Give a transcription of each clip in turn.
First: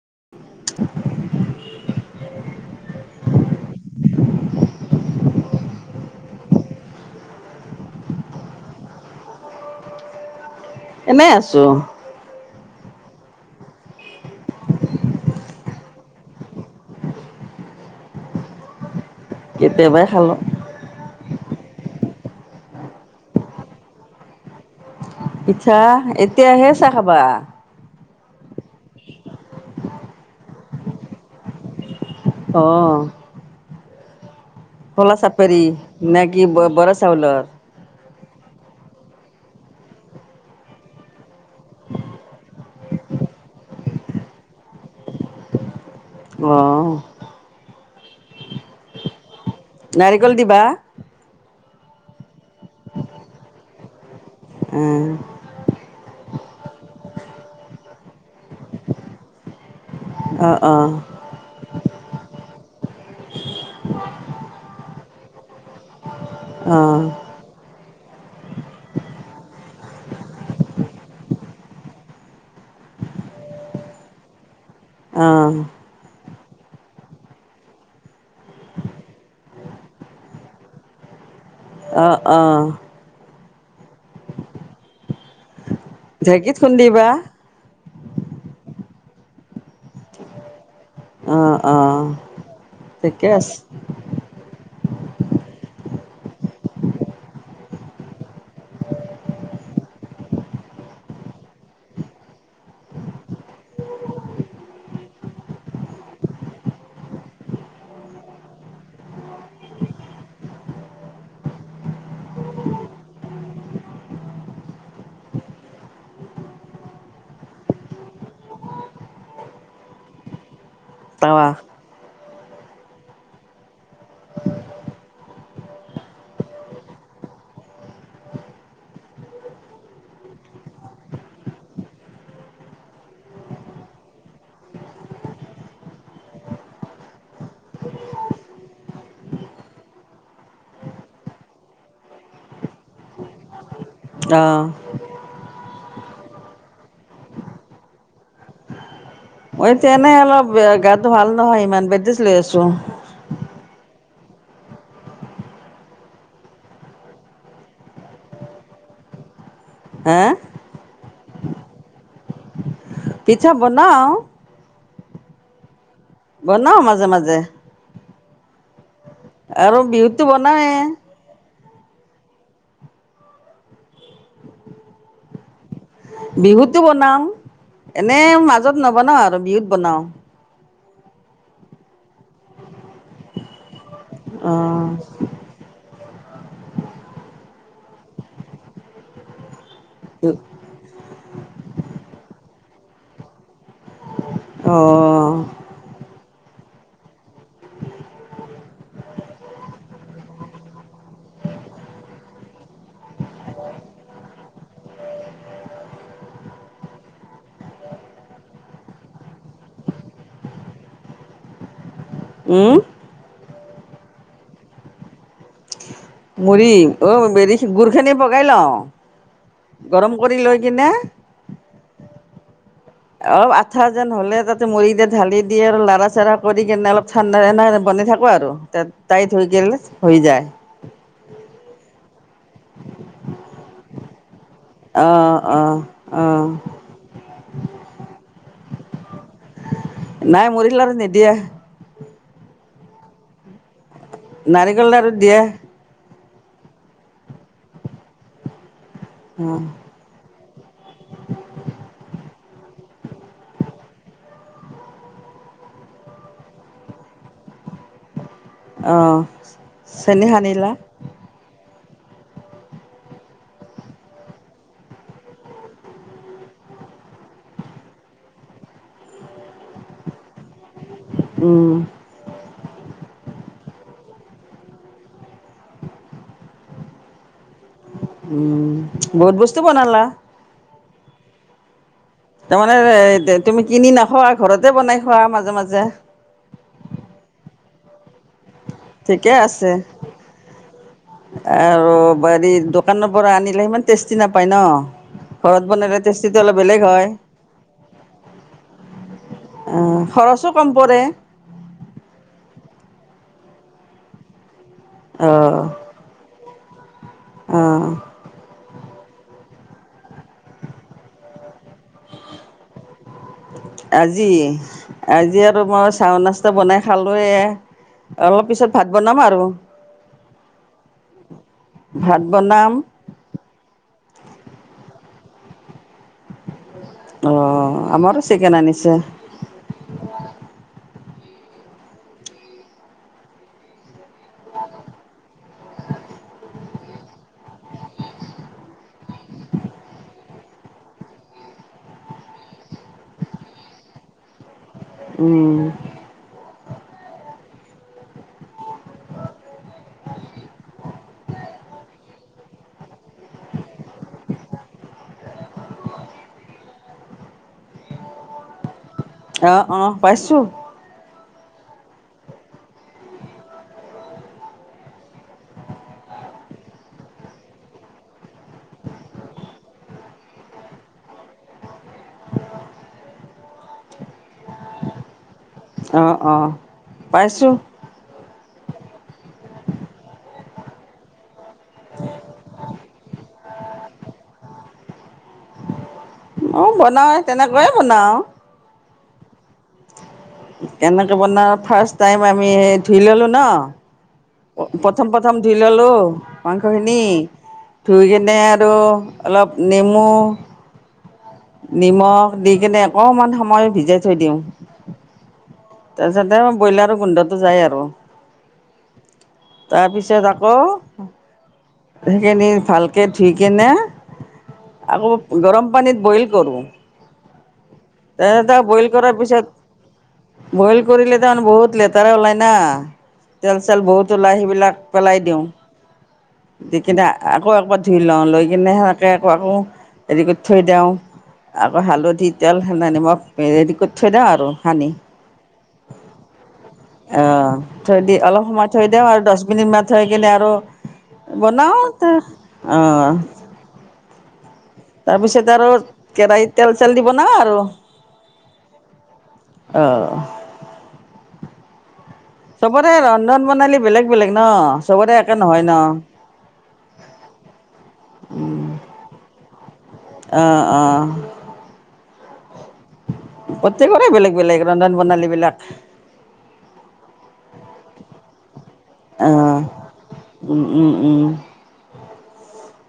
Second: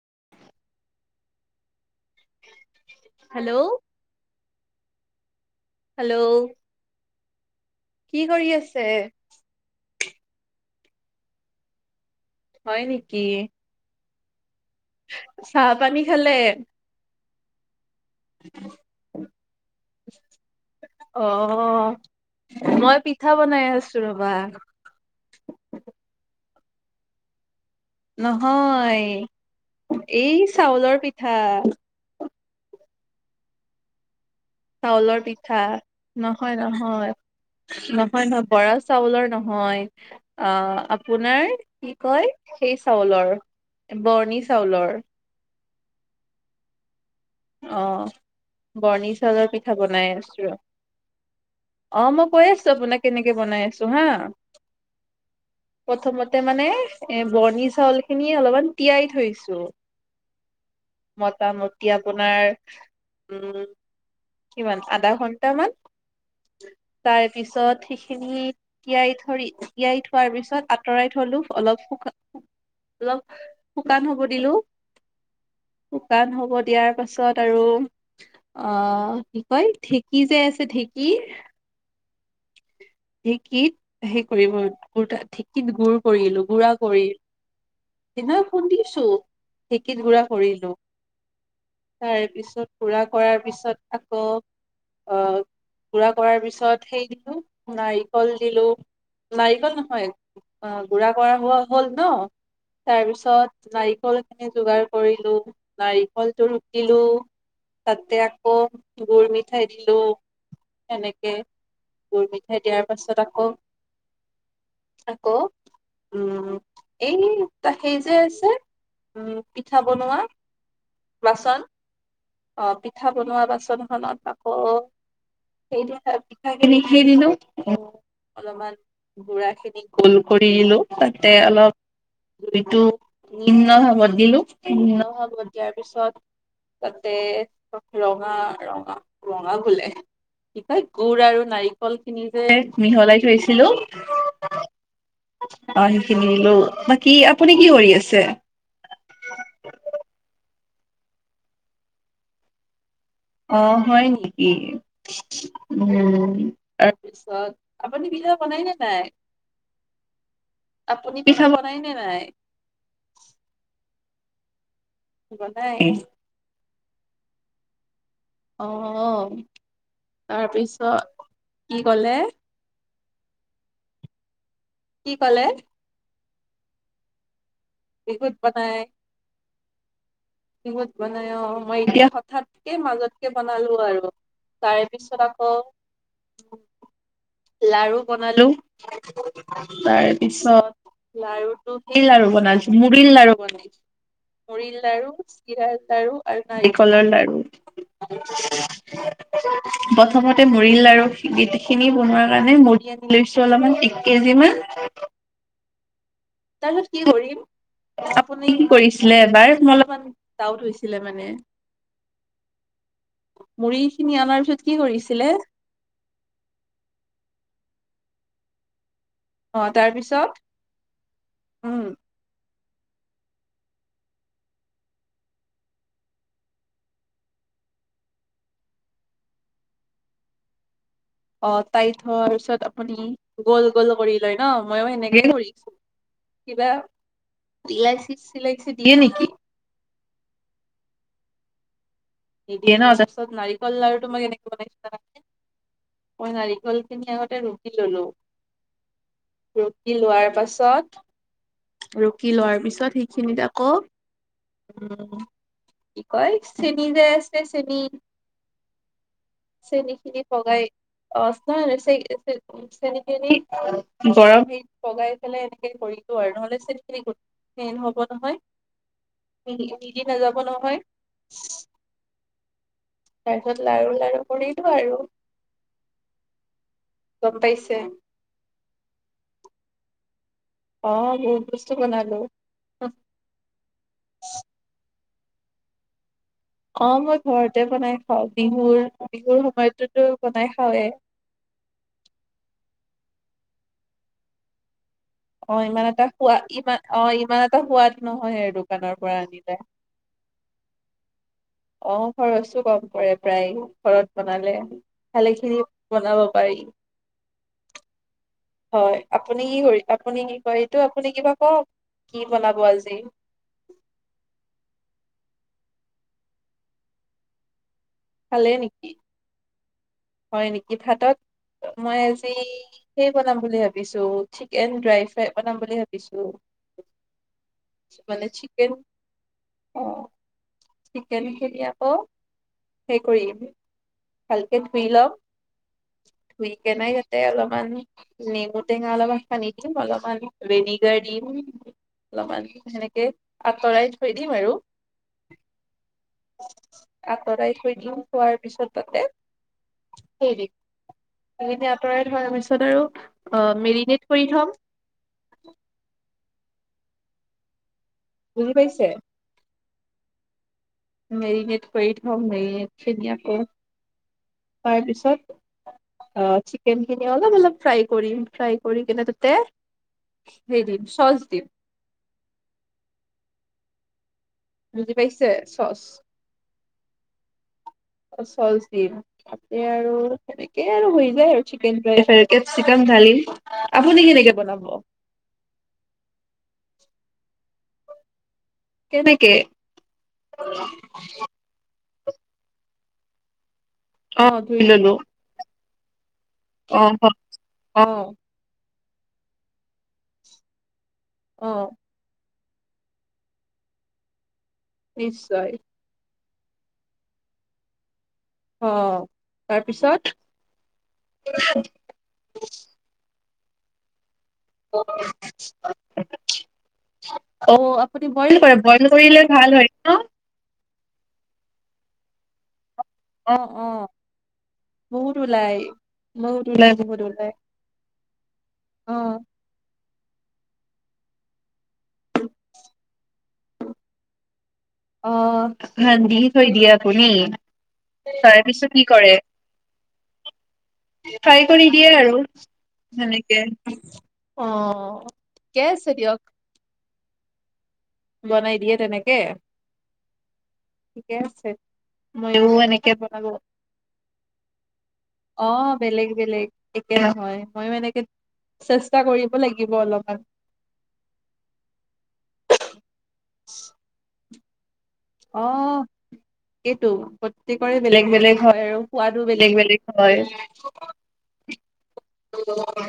[inaudible] Hello, hello, কি কৰি আছে? এনেই আছো। হয় নেকি? চাহ -পানী খালে? কেতিয়াবাই খালো [inaudible] অ, ' মই পিঠা বনাই আছো ৰবা। পিছা এতিয়াহে চাহ খাবা। নহয় এই চাউলৰ- পিঠা, অহ ', চাউলৰ পিঠা নে কি নহয় ', বৰা চাউলৰ -নহয় - নহয় বৰা, চাউলৰ নহয় আহ', আপোনাৰ কি কয় সেই চাউলৰ বৰ্ণি চাউলৰ। অহ ', অ', বৰ্ণি চাউলৰ পিঠ, পিঠা বনাই নাৰিকল আছো ৰ',। দিবা অ ', মই কৈ আছো, আপোনাক কেনেকে বনাই আছো হা, ' আঁ, তাতে মানে এ ', বৰ্ণি চাউল খিনি অলপমান তিয়াই থৈছো, অহ - অহ মোটামুটি আপোনাৰ? উম, ' কিমান আধা ঘন্টামান? অ তাৰ পিছত খিনি তিয়াই থৰি তিয়াই থোৱাৰ পিছত আঁতৰাই থলো অলপ শু অলপ শুকান হব দিলো। অহ শুকান হ'ব দিয়াৰ পাছত আৰু, আহ কি কয় ঢেঁকী যে আছে ঢেঁকী? অঁ-অঁ ঢেঁকীত সেই কৰিব কুৰ ঠিক কি গুড় কৰিলো ঢেঁকীত গু়া কৰি খুন্দিবা সেইদিনা খুন্দিছো ঢেঁকীত গুৰা কৰিলো। অ অ তাৰে পিছত পুৰা ঠিকে কৰাৰ আছে পিছত আকৌ আহ গু়া কৰাৰ পিছত সেই দিলো নাৰিকল দিলো নাৰিকল নহয়, আহ গুড়া কৰা হোৱা হ'ল ন? তাৰপিছত নাৰিকল খিনি যোগাৰ কৰিলো, নাৰিকলটো ৰুকিলো, তাতে আকৌ গুৰ মিঠাই দিলো সনেকে গুৰ মিঠাই দিয়াৰ পাছত আকৌ-আকৌ উম এই ত সেই যে আছে উম পিঠা বনোৱা তাৱা বাচন? আহ পিঠা বনোৱা বাচনখনত আকৌ সেই পিঠাখিনি খি দিলো অলপমান গু়া খিনি গোল কৰি দিলো তাতে অলপ দুইটো নিম্ন ভাৱত দিলো নিম্ন ভাৱত দিয়াৰ পিছত তাতে ৰঙা-ৰঙা, ৰঙা বোলে কিয় গুৰ আৰু নাৰিকল খিনি যে মিহলাই থৈছিলো অ অ সকিনিলো কি আপুনি কি কৰি আছে? ম এতিয়া এনেই অলপ গাটো ভাল নহয় ইমান বেদৃষ্ট লৈ আছো। অ হয় নেকি? উম, তাৰপিছত আপুনি পিঠা বনাই নে নাই? হা আপুনি পিঠা বনাই ন নাই? পিছা বনাও। ব নাই। বনাও মাজে-মাজে অহ আৰু বিহুতটো বনৌয়ে। কি ক'লে? কি ক'লে? বিহুতটো বনাও। এনে বিহুত মাজত বনাই, নবনাও আৰু বিহুত বনাও। বিহুত বানাই অ, মই এতিয়া হঠাৎকে মাজতকে বনালো আৰু অ তাৰে পিছত আকৌ উ লাৰু বনালো তাৰ পিছত লাৰু টো কি লাৰ়ু বনাল মুৰিল লাৰু বনাইচো অ মুৰিল লাৰু, চিিৰাৰ লাৰু আৰু নাৰিকলৰ লাৰু প্ৰথমতে মুৰিল লাৰু গট খিনি বনোৱাৰ কাৰণে মুৰি আনি লৈছো অলপমান এক কেজি মান, তাৰপিছত কি কৰিম? আপুনি কি কৰিছিলে এবাৰ? মোৰ অলপমান ডাউট হৈছিলে মানে। উম? মুড়ি খিনি অনাৰ পিছত কি কৰিছিলে? মুৰিি অেৰি গুৰ খিনি পগাই লওঁ। অ', গৰম তাৰপিছত কৰি লৈ কিনে উম, অ আঠা যেন হলে তাতে মুডৰি দ ঢালি দি আৰু লৰাা চডা কৰি কিনে অলপ ঠাণ্ডা বনি থাকো আৰু াইত হৈ গেলে, হৈ যায়। অ তাইত থোৱাৰ পিছত আপুনি গল-গল কৰি লৈ ন? মইো অ এনেকেই অ কৰিছো। অ কিবা লাইচি চিলাইচি দিয়ে নেকি? নাই মৰিৰ লআৰু নিদিয়ে। নিদিয়ে ন তাৰপিছত নাৰিকল লাৰু নাৰিকল লাৰুত দিয়া মই নাৰিকল খিনি আগতে ৰুকি ল'লো, অ ৰুকি লোৱাৰ পাছত ৰুকি লোৱাৰ পিছত সেইখিনিত আকৌ উম কি কয় চেনি যে আছে চেনি অ চেনী খিনি চেনি পগাই সানিলা অঁ, নহয় নহয় চেই চেনি খিনি গৰম সেই পগাই পেলাই এনেকে কৰি আৰু নহ'লে চেনি খিনি [unintelligible] হ'ব নহয় মিলি মিলি নাযাব নহয়, উম তাৰপিছত লাৰু লাৰু কৰিলো আৰু গম পাইছে। উম, বহুত বস্তু বনালা। অঁ, বহুত বস্তু বনালো তাৰমানে তুমি কিনি নোখোৱা, ঘৰতে বনাই খোৱা মাজে মাজে। অঁ মই ঘৰতে বনাই খাওঁ। ঠিকে বিহুৰ-বিহুৰ আছে সময়তটোতো বনাই খাওৱেই। কানৰ পৰা আনিলে ইমান টেষ্টি নাপায় ন। ঘৰত অঁ ইমান বনালে এটা টেষ্টিটো সোৱাদ অলপ ইমান বেলেগ অ হয় ইমান এটা সোৱাদ নহয় আৰু দোকানৰ পৰা আনিলে। অ' খৰচো কম পৰে। অঁ খৰচো কম পৰে প্ৰায় ঘৰত বনালে। ভালে খিনি বনাব পাই অঁ। হয় আপুনি কি কৰি আপুনি কি কই এইটো আপুনি কিবা কওক কি বনাব আজি। আজি-আজি আৰু মই চাহ নাস্তা বনাই খালোয়ে। খালে অলপ পিছত ভাত নেকি বনাম আৰু। হয় নেকি ভাতত মই ভাত আজি বনাম সেই বনাম বুলি ভাবিছো চিকেন ড্ৰাই ফ্ৰাই বনাম বুলি ভাবিছো। অঁ, আমাৰো চিকেন আনিছে। চিকেন খিনি আকৌ সেই কৰিম, ভালকে ধুই লম ধুই কেনে ইয়াতে অলপমান নেমু টেঙা অলপ মান সানি দিম, অলপমান ভিনেগাৰ দিম অলপমান সেনেকে আঁতৰাই থৈ দিম আৰু। উম। আঁতৰাই থৈ দিওঁ খোৱাৰ পিছত তাতে [unintelligible] সেই এতিয়া আঁতৰাই থোৱাৰ পিছত আৰু মেৰিনেট কৰি থম। বুজি পাইছে। অঁ, অঁ পাইছো। মেৰিনেট কৰি থম মেৰিনেট খিনি আকৌ তাৰপিছত আ চিকেন খিনি অলপ অলপ ফ্ৰাই কৰিম ফ্ৰাই কৰি কিনে তাতে হেৰি দিম চচ দিম। বুজি পাইছে চচ। অঁ অঁ পাইছোঁ। চচ দিম তাতে আৰু সেনেকে আৰু হৈ যায় আৰু চিকেন ড্ৰাই ফ্ৰাই চিকেন ঢালিম, আপুনি কেনেকে বনাব। অঁ বনাওঁ তেনেকৈয়ে বনাওঁ। কেনেকে। কেনেকৈ বনাও ফাৰ্ষ্ট টাইম আমি স ধুই ল'লো অ ধুই ন'। ললো প্ৰথম প্ৰথম দিন পিলালোঁ মাংস অ খিনি অ ধুই কেনে আৰু অলপ নেমু অ নিমখ দি কিনে অকণমান সময় ভিজাই থৈ দিওঁ। নিশ্চয়। তাৰছাতে ব্ৰইলাৰো গোন্ধটো যায় আৰু। অ তাৰপিছত আকৌ সেইখিনি ভালকে ঠিকেনে আকৌ গৰম পানীত বইল কৰোঁ। অ', আপুনি বইল কৰে, তাৰপিছত বইল কৰাৰ কৰিলে পিছত ভাল হয় ন'। বইল কৰিলে তাৰ মানে বহুত লেতেৰা ওলাই না। অ তেল অ চেল বহুত ওলাই, সেইবিলাক বহুত পেলাই দিও, ওলাই বহুত ওলাই দিকে বহুত দা ওলাই আকৌ এক পাত খি ল‌ও লৈ কিনে অ সেনেকে এ আকৌ হেৰি কৰি থৈ দে‌ও আকৌ হালধি তেল সন্ধান নিমখ, এ ৰেডি কৰি থৈয় দিও আৰু সানি। অ দি থৈ দিয়ে আপুনি অ', থৈ দি তাৰে অলপ সময় পিছত কি থৈ দিও কৰে আৰু দশ মিনিট মান থৈ কিনে আৰু ফ্ৰাই কৰি বনাও, দিয়ে আৰু তাৰ অ'। সেনেকে। অ তাৰ পিছত ঠিকে আৰু আছে দিয়ক কেৰাহীত তেল চেল দি বন নাও আৰু। বনাই দিয়ে তেনেকে, অঁ ঠিকে আছে। ময়ো এনেকে চবৰে বনাব, ৰন্ধন প্ৰণালী বেলেগ বেলেগ ন চবৰে একে নহয় অ', ন বেলেগ বেলেগ একে নহয় ময়ো এনেকে, চেষ্টা কৰিব লাগি অ', অ'। প্ৰত্যেকৰে বেলেগ বেলেগ ৰন্ধন প্ৰণালী বিলাক অ', এইটো প্ৰত্যেকৰে বেলেগ বেলেগ হয় আৰু সোৱাদো বেলেগ আহ বেলেগ হয়। উম উম উম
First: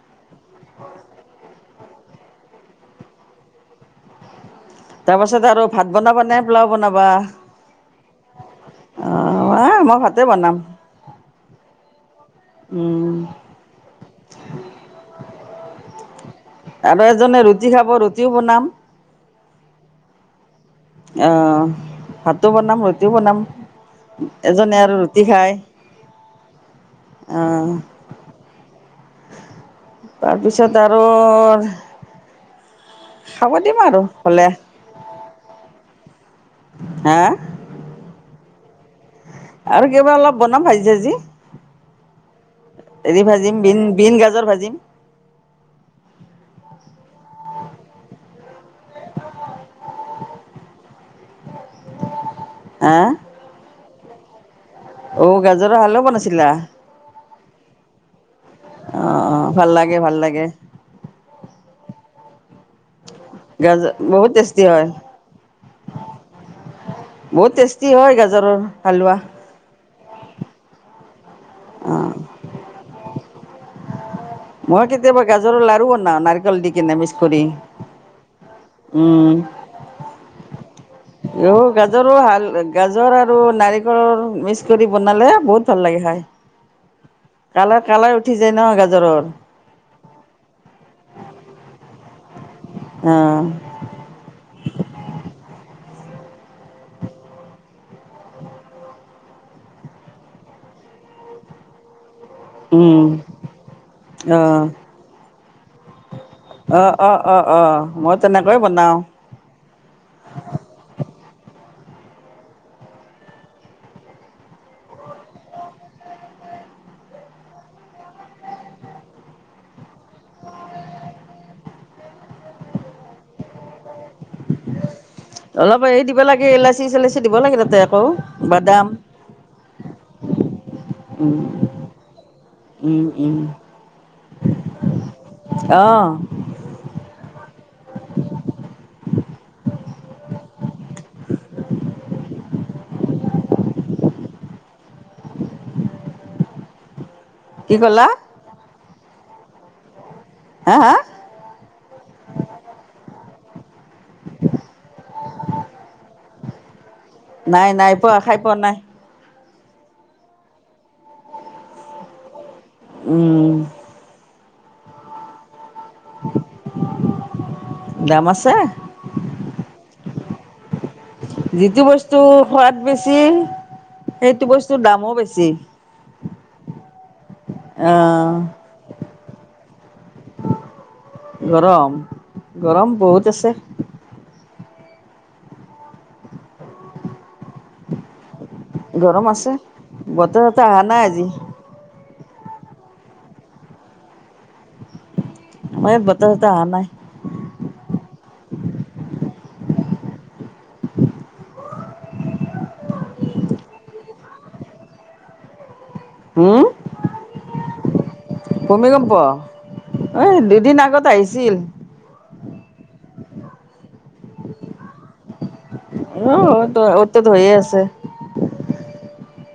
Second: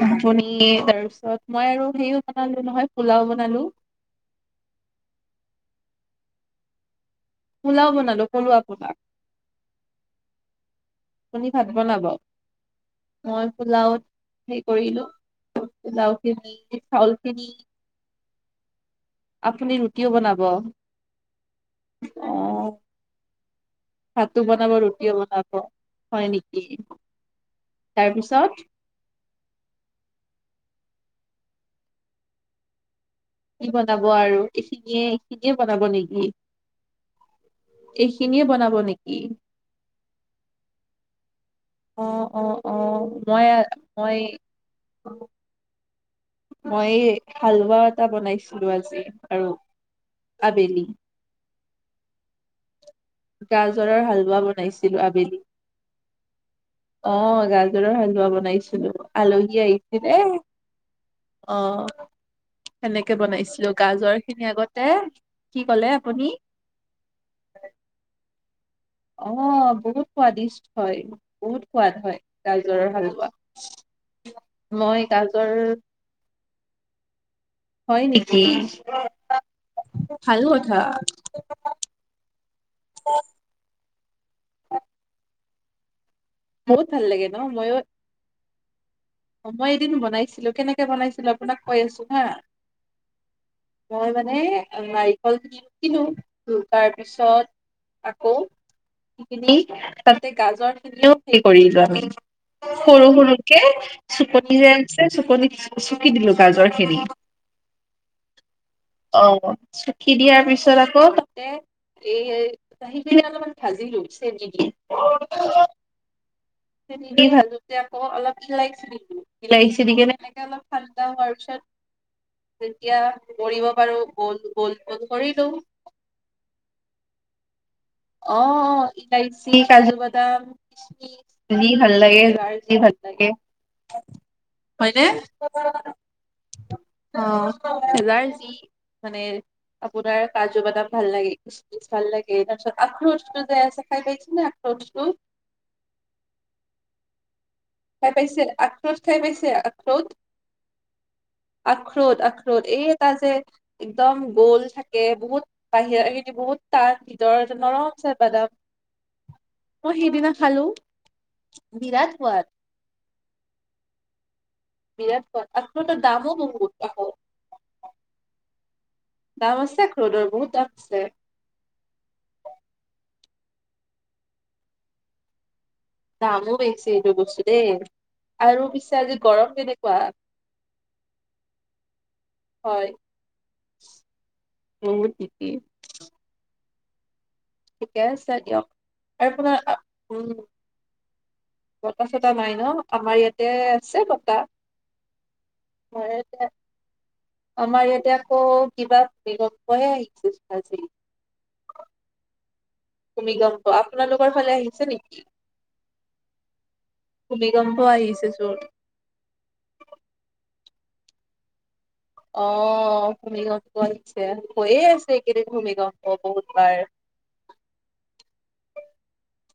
আপুনি, তাৰ পিছত মই আৰু হেৰিও বনালো নহয়, পোলাও বনালো। তাৰ পাছত আৰু ভাত বনাবা নে পোলাও বনাবা। পোলাও বনালো কলুৱা পোলাও। অ আহ মই ভাতে বনাম আপুনি ভাত বনাব। উম মই পোলাও সেই কৰিলো পোলাও খিনি আৰু চাউল এজনে খিনি ৰুটি খাব, ৰুটিও বনাম। আপুনি ৰুটিও বনাব। অ', ভাতো বনাম, ৰুটিও বনাম। ভাতো বনাব, এজনে আৰু ৰুটিও ৰুটি খায় বনাব হয় নেকি। আহ তাৰপিছত। অৰ কি বনাব আৰু হ'লে এইখিনিয়ে-এইখিনিয়ে বনাব নেকি। হা এইখিনিয়ে বনাব। হয় নেক আৰু কিবা অলপ বনাম ভাজি-চাজি, অ অ অ হেৰি মই ভাজিম মই বীন-বীন, গাজৰ ভাজিম। মই হালোৱা এটা বনাইছিলোঁ আজি আৰু আবেলি আ। [unintelligible] হালৱা বনাইছে। আবেলি হালো বনাইছিলা অ, গাজৰৰ হালৱা বনাইছিলো। অঁ অঁ আলহী ভাল লাগে ভাল আহিছিলএহ লাগে অ। [unintelligible] বনাইছিলো গাজৰ বহুত খিনি টেষ্টি হয় আগতেহ কি ক'লে আপুনি? বহুত টষ্টি হয়। গাজ জৰৰ। অ, বহুত। সুৱাদিষ্ট হয়। বহুত সোৱাদ অঁ হয়। গাইজৰৰ হাল [unintelligible] মই কেতিয়াবা গাজৰৰ লাৰু বনাওঁ। নাৰিকল দি কিনে মিক্স কৰি। হয় নেকি? উম, ভাল কথা ঔ গাজৰৰ হাল গাজৰ আৰু নাৰি [unintelligible] মিক্স কৰি বনালে বহুত ভাল লাগে খায়। বহুত ভাল লাগে ন মইঅ [unintelligible] মই এদিন বনাইছিলো। কেনেকে বনাইছিলো আপোনাক কৈ আছো। হা অঁ মই মানে নাৰিকল। কিনো উম, তাৰ পিছত আকৌ কিনি তাতে গাজৰ খিনিও [unintelligible] কৰি যোৱা তুমি। উম সৰু সৰু কে। চুকনি অঁ যে আছে। চুকনিত চুকি দিলো গাজৰ খিনি। অঁ অঁ অঁ অঁ মই তেনেকৈ বনাওঁ অ, চুকি দিয়াৰ পিছত আকৌ তাতে। এই, হেই তাই সেইখিনি অলপমান ভাজিলো চেনী দি? চেনী দি ভাজোতে আকৌ অলপ ইলাইচি দিলোঁ। ইলাইচি দি কিনে এনেকে অলপ ঠাণ্ডা হোৱা পাছত যেতিয়া কৰিব পাৰো। গল- গল। গ'ল কৰিলো অলপ এই দিব লাগে ইলাচি- চিলাচি দিব লাগে তাতে। আকৌ অহ বাদাম ', ইলাইচি, কাজু -বাদাম, কিচমিচ দি ভাল লাগে যাৰ যি ভাল লাগে হয়নে? অঁ অঃ যাৰ যি, মানে আপোনাৰ কাজু- বাদাম ভাল লাগে, কিচমিচ ভাল লাগে, তাৰপিছত? আখৰোটটো যে আছে, খাই পাইছেনে আখৰোটটো? কি ক'লা খাই পাইছিল? আক, ফ্ৰুটচ খাই পাইছে? আখৰৌট? হা হা আখৰৌট, আখৰৌট এই এটা যে, ইকদম গৌল থাকে। বহুত বাহিৰা খিনি বহুত টান ভিতৰত নাই নৰম নাই চে পোৱা খাই বাদাম। পোৱা নাই মই সেইদিনা খালোঁ। বিৰাট সুৱাদ। উম', বিৰাট সোৱাদ। আখৰোটৰ দামো বহুত আকৌ। দাম আছে দাম আছে আখৰোটৰ বহুত দাম আছে। যিটো বস্তুৰ সোৱাদ বেছি, সেইটো বস্তুৰ দামো বেছি। দামো বেছি এইটো বস্তু। দেই আহ আৰু পিছে আজি গৰম কেনেকুৱা? গৰম গৰম হয়, বহুত আছে বহুত ঠিকেই। ঠিকে আছে দিয়ক। আৰু গৰম আছে আপোনাৰ আ- উম বতাহ - ততাহ আহা নাই আজি। বতাহ -চতা নাই ন', আমাৰ ইয়াতে আছে বতাহ। আমাৰ ইয়াত বতাহ চতাহ অহা নাই আমাৰ ইয়াতে আকৌ কিবা বি, [unintelligible] ভূমিকম্প আপোনালোকৰ ফালে আহিছে নেকি? হম ভূমিকম্প, হোৱা আহিছে চো, ভূমিকম্প, ঐ', দুদিন আগ, গত আহিছিল। অ', ভূমিকম্প আহিছে হৈয়ে আছে এইকেইদিন ভূমি, অহ ', ত ', অত- টত হৈয়ে আছে।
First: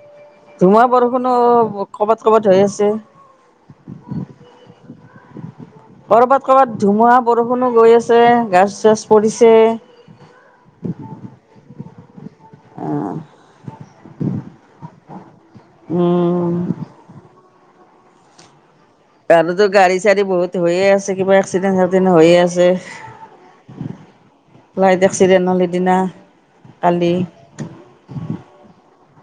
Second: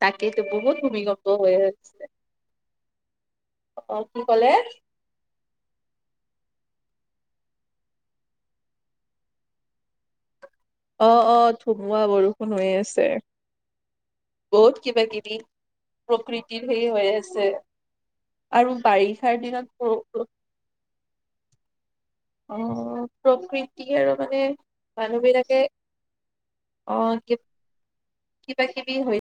তাকেইতো বহুত ধোমা ভূমিকম্প বৰষুণো হৈ আছে। কবাত- কবাত হৈ আছে। অ', কি ক'লে? কৰবাত -কৰবাত ধুমুহা বৰষুণো গৈ আছে, গাছ-চাচ পৰিছে। অহ ', - অহ ', থো, [unintelligible] হৈ আছে বহুত কিবা- কিবি। দিং, প্ৰকৃতিৰ উম সেই হৈ আছে। আৰু বাৰিষাৰ দিনত [unintelligible] প্ৰ গাড়ী-চাড়ী বহুত হৈয়ে আছে। কিবা এক্সিডেণ্টত আহ, প্ৰকৃতি আৰু মানে ফ্লাইট মানুহ এক্সিডেণ্ট হ'ল বিলাকে সিদিনা কালি আহ কিবা-কিবি হৈ